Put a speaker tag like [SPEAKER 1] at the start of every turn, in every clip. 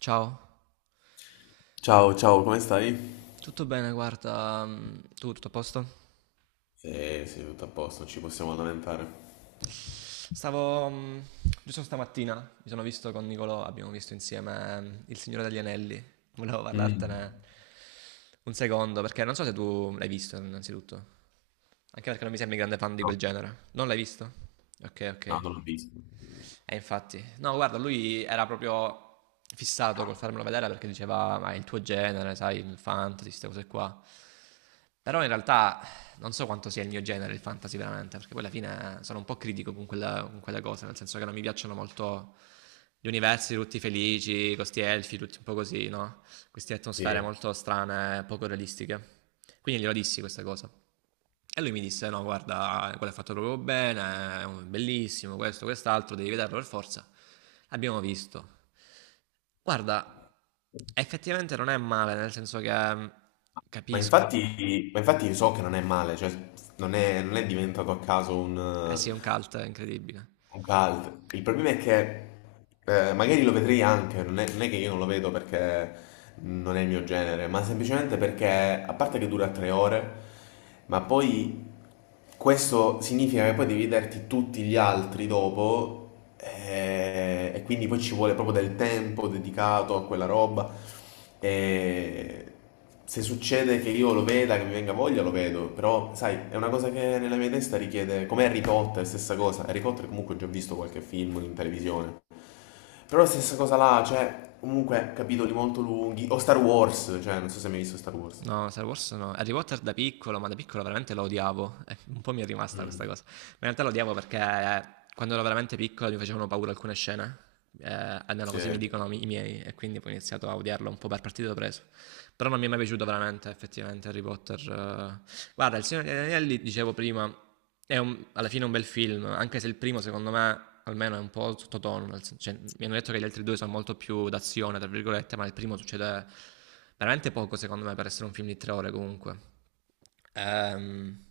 [SPEAKER 1] Ciao,
[SPEAKER 2] Ciao, ciao, come stai?
[SPEAKER 1] tutto bene, guarda, tu tutto a posto?
[SPEAKER 2] Sì, sì, tutto a posto, non ci possiamo lamentare.
[SPEAKER 1] Stavo, giusto stamattina, mi sono visto con Nicolò, abbiamo visto insieme Il Signore degli Anelli, volevo parlartene
[SPEAKER 2] Mm.
[SPEAKER 1] un secondo, perché non so se tu l'hai visto innanzitutto, anche perché non mi sembri grande fan di quel
[SPEAKER 2] No,
[SPEAKER 1] genere, non l'hai visto? Ok,
[SPEAKER 2] no,
[SPEAKER 1] ok.
[SPEAKER 2] non l'ho visto.
[SPEAKER 1] E infatti, no, guarda, lui era proprio fissato col farmelo vedere perché diceva, ma è il tuo genere, sai, il fantasy, queste cose qua. Però in realtà non so quanto sia il mio genere il fantasy veramente, perché poi alla fine sono un po' critico con, con quelle cose, nel senso che non mi piacciono molto gli universi tutti felici, questi elfi, tutti un po' così, no? Queste atmosfere
[SPEAKER 2] Sì.
[SPEAKER 1] molto strane, poco realistiche. Quindi glielo dissi questa cosa. E lui mi disse: No, guarda, quello è fatto proprio bene, è bellissimo, questo, quest'altro, devi vederlo per forza. L'abbiamo visto. Guarda, effettivamente non è male, nel senso che
[SPEAKER 2] Ma
[SPEAKER 1] capisco.
[SPEAKER 2] infatti, ma infatti so che non è male, cioè non è diventato a caso un,
[SPEAKER 1] Eh sì, è un cult incredibile.
[SPEAKER 2] Un cult. Il problema è che magari lo vedrei anche, non è che io non lo vedo perché non è il mio genere, ma semplicemente perché, a parte che dura 3 ore, ma poi questo significa che poi devi vederti tutti gli altri dopo, e quindi poi ci vuole proprio del tempo dedicato a quella roba. E se succede che io lo veda, che mi venga voglia, lo vedo, però sai, è una cosa che nella mia testa richiede, come Harry Potter, stessa cosa, Harry Potter comunque ho già visto qualche film in televisione, però la stessa cosa là, cioè, comunque capitoli molto lunghi, o Star Wars, cioè, non so se hai mai visto Star Wars.
[SPEAKER 1] No, Star Wars no. Harry Potter da piccolo, ma da piccolo veramente lo odiavo. Un po' mi è rimasta questa
[SPEAKER 2] Mm,
[SPEAKER 1] cosa. Ma in realtà lo odiavo perché quando ero veramente piccolo mi facevano paura alcune scene. Almeno così mi
[SPEAKER 2] sì.
[SPEAKER 1] dicono i miei, e quindi poi ho iniziato a odiarlo un po' per partito preso. Però non mi è mai piaciuto veramente, effettivamente, Harry Potter. Guarda, il Signore degli Anelli, dicevo prima, è alla fine un bel film, anche se il primo secondo me almeno è un po' sottotono, cioè, mi hanno detto che gli altri due sono molto più d'azione, tra virgolette, ma il primo succede veramente poco secondo me per essere un film di tre ore comunque. Ehm,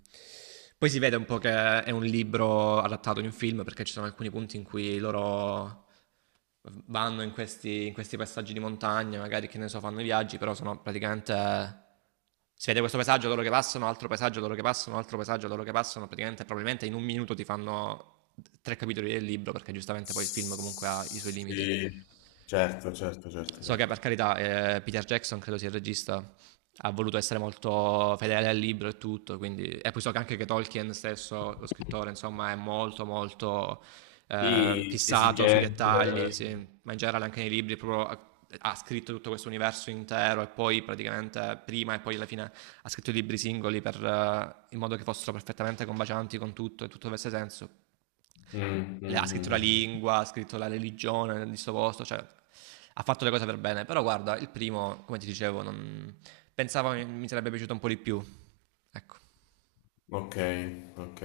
[SPEAKER 1] poi si vede un po' che è un libro adattato in un film perché ci sono alcuni punti in cui loro vanno in questi passaggi di montagna, magari che ne so, fanno i viaggi, però sono praticamente si vede questo paesaggio, loro che passano, altro paesaggio, loro che passano, altro paesaggio, loro che passano, praticamente probabilmente in un minuto ti fanno tre capitoli del libro perché giustamente poi il film comunque ha i suoi
[SPEAKER 2] Sì,
[SPEAKER 1] limiti.
[SPEAKER 2] certo, certo, certo,
[SPEAKER 1] So che per
[SPEAKER 2] certo.
[SPEAKER 1] carità Peter Jackson, credo sia il regista, ha voluto essere molto fedele al libro e tutto, quindi... e poi so che anche che Tolkien stesso, lo scrittore, insomma, è molto molto
[SPEAKER 2] Sì,
[SPEAKER 1] fissato sui
[SPEAKER 2] esigente.
[SPEAKER 1] dettagli, sì. Ma in generale anche nei libri proprio ha scritto tutto questo universo intero e poi praticamente prima e poi alla fine ha scritto i libri singoli per, in modo che fossero perfettamente combacianti con tutto e tutto avesse senso.
[SPEAKER 2] Mm, mm,
[SPEAKER 1] Ha scritto
[SPEAKER 2] mm,
[SPEAKER 1] la
[SPEAKER 2] mm.
[SPEAKER 1] lingua, ha scritto la religione di sto posto, cioè ha fatto le cose per bene, però guarda, il primo, come ti dicevo, non... pensavo mi sarebbe piaciuto un po' di più. Ecco.
[SPEAKER 2] Ok, ok.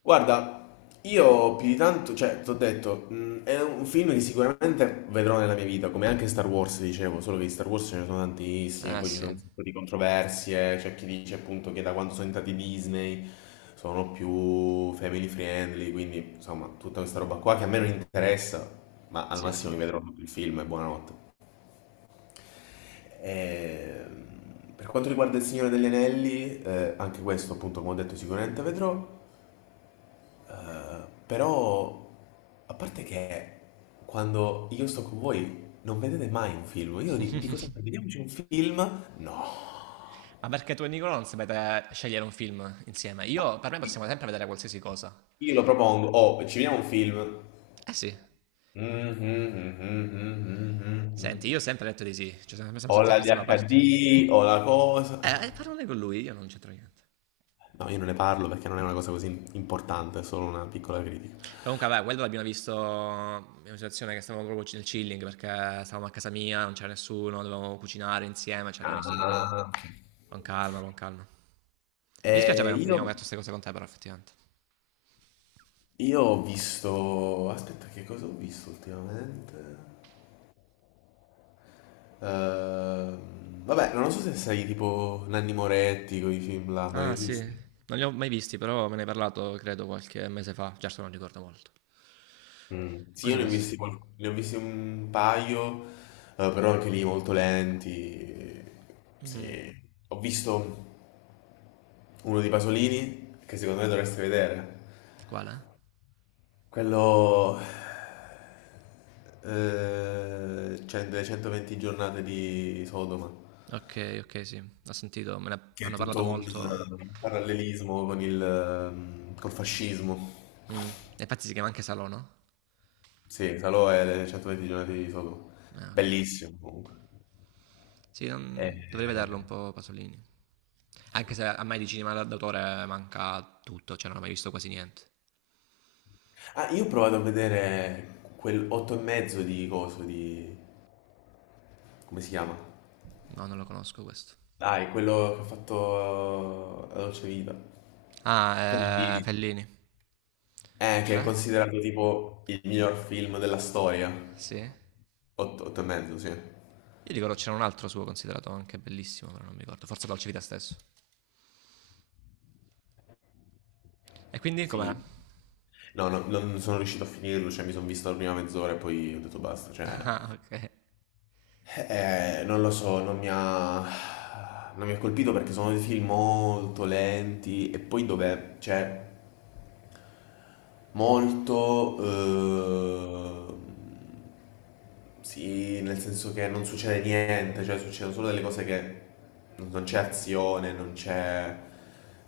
[SPEAKER 2] Guarda, io più di tanto, cioè, ti ho detto, è un film che sicuramente vedrò nella mia vita, come anche Star Wars, dicevo, solo che di Star Wars ce ne sono tantissimi,
[SPEAKER 1] Ah
[SPEAKER 2] poi ci
[SPEAKER 1] sì,
[SPEAKER 2] sono un sacco di controversie, c'è chi dice appunto che da quando sono entrati Disney sono più family friendly, quindi insomma, tutta questa roba qua che a me non interessa, ma al
[SPEAKER 1] sì,
[SPEAKER 2] massimo mi
[SPEAKER 1] sì.
[SPEAKER 2] vedrò tutto il film e buonanotte. E, per quanto riguarda Il Signore degli Anelli, anche questo appunto come ho detto sicuramente vedrò, però a parte che quando io sto con voi non vedete mai un film, io dico sempre vediamoci un film, no,
[SPEAKER 1] Ma perché tu e Nicola non sapete scegliere un film insieme?
[SPEAKER 2] no.
[SPEAKER 1] Io, per me possiamo sempre vedere qualsiasi cosa.
[SPEAKER 2] Io lo propongo, oh ci vediamo un film,
[SPEAKER 1] Eh sì.
[SPEAKER 2] mhm, mhm, mhm,
[SPEAKER 1] Senti, io ho
[SPEAKER 2] mhm,
[SPEAKER 1] sempre detto di sì, cioè sono
[SPEAKER 2] o
[SPEAKER 1] sempre,
[SPEAKER 2] la
[SPEAKER 1] sempre stato
[SPEAKER 2] DHD
[SPEAKER 1] aperto.
[SPEAKER 2] o la cosa,
[SPEAKER 1] Parlane con lui, io non c'entro niente.
[SPEAKER 2] no io non ne parlo perché non è una cosa così importante, è solo una piccola critica.
[SPEAKER 1] Comunque, vabbè, quello l'abbiamo visto in una situazione che stavamo proprio nel chilling perché stavamo a casa mia, non c'era nessuno, dovevamo cucinare insieme, ci abbiamo visto proprio
[SPEAKER 2] Ah, ok.
[SPEAKER 1] con calma, con calma. Mi dispiace
[SPEAKER 2] Eh,
[SPEAKER 1] perché non abbiamo
[SPEAKER 2] io,
[SPEAKER 1] detto queste cose con te, però, effettivamente.
[SPEAKER 2] io ho visto. Aspetta, che cosa ho visto ultimamente? Vabbè, non so se sei tipo Nanni Moretti con i film là, non li
[SPEAKER 1] Ah,
[SPEAKER 2] hai
[SPEAKER 1] sì,
[SPEAKER 2] visti?
[SPEAKER 1] non li ho mai visti, però me ne hai parlato, credo, qualche mese fa. Certo, non ricordo molto.
[SPEAKER 2] Mm. Sì,
[SPEAKER 1] Cosa
[SPEAKER 2] io
[SPEAKER 1] hai
[SPEAKER 2] ne ho
[SPEAKER 1] visto?
[SPEAKER 2] visti, qual- ne ho visti un paio, però anche lì molto lenti.
[SPEAKER 1] Mm.
[SPEAKER 2] Sì. Ho visto uno di Pasolini, che secondo me dovresti vedere.
[SPEAKER 1] Quale?
[SPEAKER 2] Quello, cioè, delle 120 giornate di Sodoma,
[SPEAKER 1] Ok, ok, sì, ho sentito, me ne
[SPEAKER 2] che è
[SPEAKER 1] hanno parlato
[SPEAKER 2] tutto un
[SPEAKER 1] molto.
[SPEAKER 2] eh, parallelismo col fascismo.
[SPEAKER 1] Mm. E infatti si chiama anche Salò, no?
[SPEAKER 2] Sì, Salò è le 120 giornate di Sodoma.
[SPEAKER 1] Ok.
[SPEAKER 2] Bellissimo comunque.
[SPEAKER 1] Sì, dovrebbe darlo un
[SPEAKER 2] Eh,
[SPEAKER 1] po' Pasolini. Anche se a me di cinema d'autore manca tutto, cioè non ho mai visto quasi niente.
[SPEAKER 2] Ah, io ho provato a vedere quel 8 e mezzo di coso di, come si chiama?
[SPEAKER 1] No, non lo conosco questo.
[SPEAKER 2] Dai, quello che ha fatto La Dolce Vita.
[SPEAKER 1] Ah,
[SPEAKER 2] Bellini.
[SPEAKER 1] Fellini.
[SPEAKER 2] Che è
[SPEAKER 1] Beh,
[SPEAKER 2] considerato tipo il miglior film della storia.
[SPEAKER 1] sì. Io
[SPEAKER 2] Otto e mezzo, sì.
[SPEAKER 1] ricordo c'era un altro suo considerato anche bellissimo, però non mi ricordo. Forse Dolce Vita stesso. E quindi com'è?
[SPEAKER 2] Sì. No, no, non sono riuscito a finirlo, cioè mi sono visto la prima mezz'ora e poi ho detto basta, cioè.
[SPEAKER 1] Ah, ok.
[SPEAKER 2] Non lo so, non mi ha colpito perché sono dei film molto lenti e poi dove, cioè, molto, sì, nel senso che non succede niente, cioè succedono solo delle cose che non c'è azione, non c'è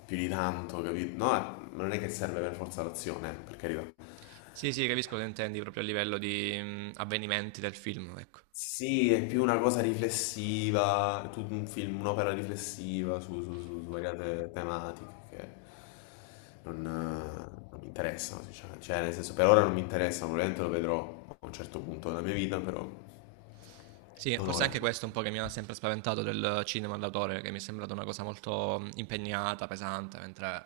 [SPEAKER 2] più di tanto, capito? No, ma non è che serve per forza l'azione, per carità.
[SPEAKER 1] Sì, sì, capisco cosa intendi proprio a livello di avvenimenti del film, ecco.
[SPEAKER 2] Sì, è più una cosa riflessiva, è tutto un film, un'opera riflessiva su variate tematiche che non mi interessano, sinceramente. Cioè, nel senso, per ora non mi interessano, probabilmente lo vedrò a un certo punto della mia vita, però
[SPEAKER 1] Sì,
[SPEAKER 2] non
[SPEAKER 1] forse
[SPEAKER 2] ora.
[SPEAKER 1] anche questo è un po' che mi ha sempre spaventato del cinema d'autore, che mi è sembrato una cosa molto impegnata, pesante, mentre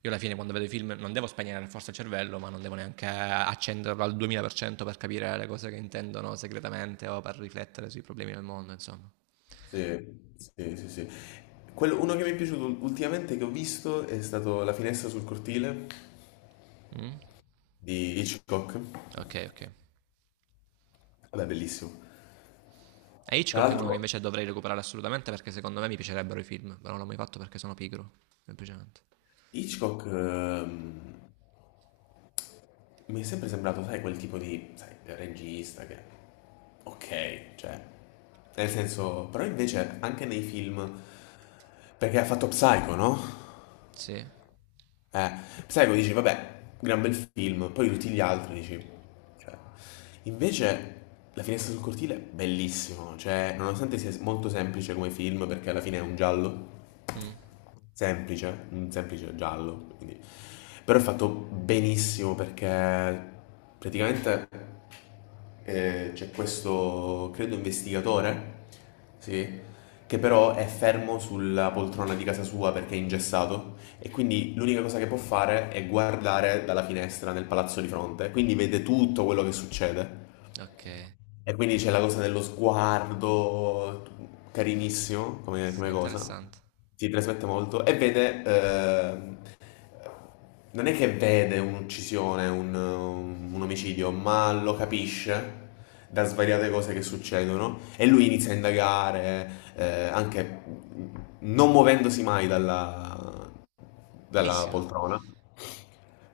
[SPEAKER 1] io alla fine quando vedo i film non devo spegnere forse il cervello, ma non devo neanche accenderlo al 2000% per cento per capire le cose che intendono segretamente o per riflettere sui problemi del mondo, insomma.
[SPEAKER 2] Sì, sì, sì, sì. Uno che mi è piaciuto ultimamente che ho visto è stato La finestra sul cortile
[SPEAKER 1] Mm?
[SPEAKER 2] di Hitchcock.
[SPEAKER 1] Ok, ok.
[SPEAKER 2] Vabbè, bellissimo.
[SPEAKER 1] E
[SPEAKER 2] Tra
[SPEAKER 1] Hitchcock è uno che
[SPEAKER 2] l'altro,
[SPEAKER 1] invece dovrei recuperare assolutamente perché secondo me mi piacerebbero i film, però non l'ho mai fatto perché sono pigro, semplicemente.
[SPEAKER 2] Hitchcock mi è sempre sembrato, sai, quel tipo di, sai, regista che, ok, cioè, nel senso. Però invece anche nei film, perché ha fatto Psycho, no?
[SPEAKER 1] Sì?
[SPEAKER 2] Eh, Psycho dici, vabbè, gran bel film, poi tutti gli altri dici, cioè, invece, La finestra sul cortile è bellissimo, cioè, nonostante sia molto semplice come film, perché alla fine è un giallo,
[SPEAKER 1] Mm.
[SPEAKER 2] semplice, un semplice giallo, quindi. Però è fatto benissimo perché praticamente c'è questo, credo, investigatore, sì, che però è fermo sulla poltrona di casa sua perché è ingessato e quindi l'unica cosa che può fare è guardare dalla finestra nel palazzo di fronte, quindi vede tutto quello che succede.
[SPEAKER 1] Ok.
[SPEAKER 2] E quindi c'è la cosa dello sguardo, carinissimo come,
[SPEAKER 1] Sì,
[SPEAKER 2] come cosa,
[SPEAKER 1] interessante.
[SPEAKER 2] si trasmette molto, e vede, non è che vede un'uccisione, un omicidio, ma lo capisce da svariate cose che succedono e lui inizia a indagare, anche non muovendosi mai dalla
[SPEAKER 1] Bellissima.
[SPEAKER 2] poltrona,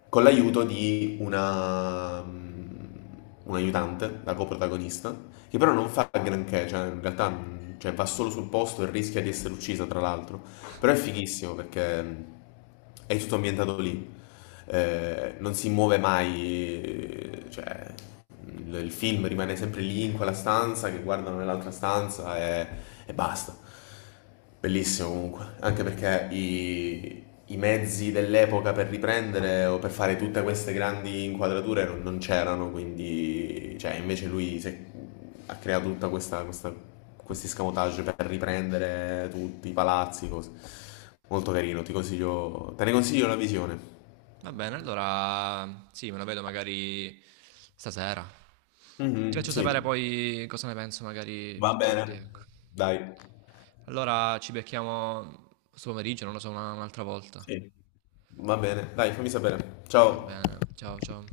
[SPEAKER 2] con l'aiuto di un aiutante, la coprotagonista, che però non fa granché, cioè in realtà, cioè, va solo sul posto e rischia di essere uccisa, tra l'altro. Però è fighissimo perché è tutto ambientato lì. Non si muove mai, cioè il film rimane sempre lì in quella stanza che guardano nell'altra stanza e basta. Bellissimo comunque, anche perché i mezzi dell'epoca per riprendere o per fare tutte queste grandi inquadrature non c'erano, quindi cioè, invece lui si è ha creato tutta questi scamotage per riprendere tutti i palazzi, cose. Molto carino, te ne consiglio la visione.
[SPEAKER 1] Va bene, allora sì, me lo vedo magari stasera. Ti
[SPEAKER 2] Mhm,
[SPEAKER 1] faccio
[SPEAKER 2] sì.
[SPEAKER 1] sapere poi cosa ne penso magari
[SPEAKER 2] Va
[SPEAKER 1] più
[SPEAKER 2] bene.
[SPEAKER 1] tardi, ecco.
[SPEAKER 2] Dai.
[SPEAKER 1] Allora ci becchiamo questo pomeriggio, non lo so, un'altra volta.
[SPEAKER 2] Sì. Va bene, dai, fammi sapere.
[SPEAKER 1] Va
[SPEAKER 2] Ciao.
[SPEAKER 1] bene, ciao ciao.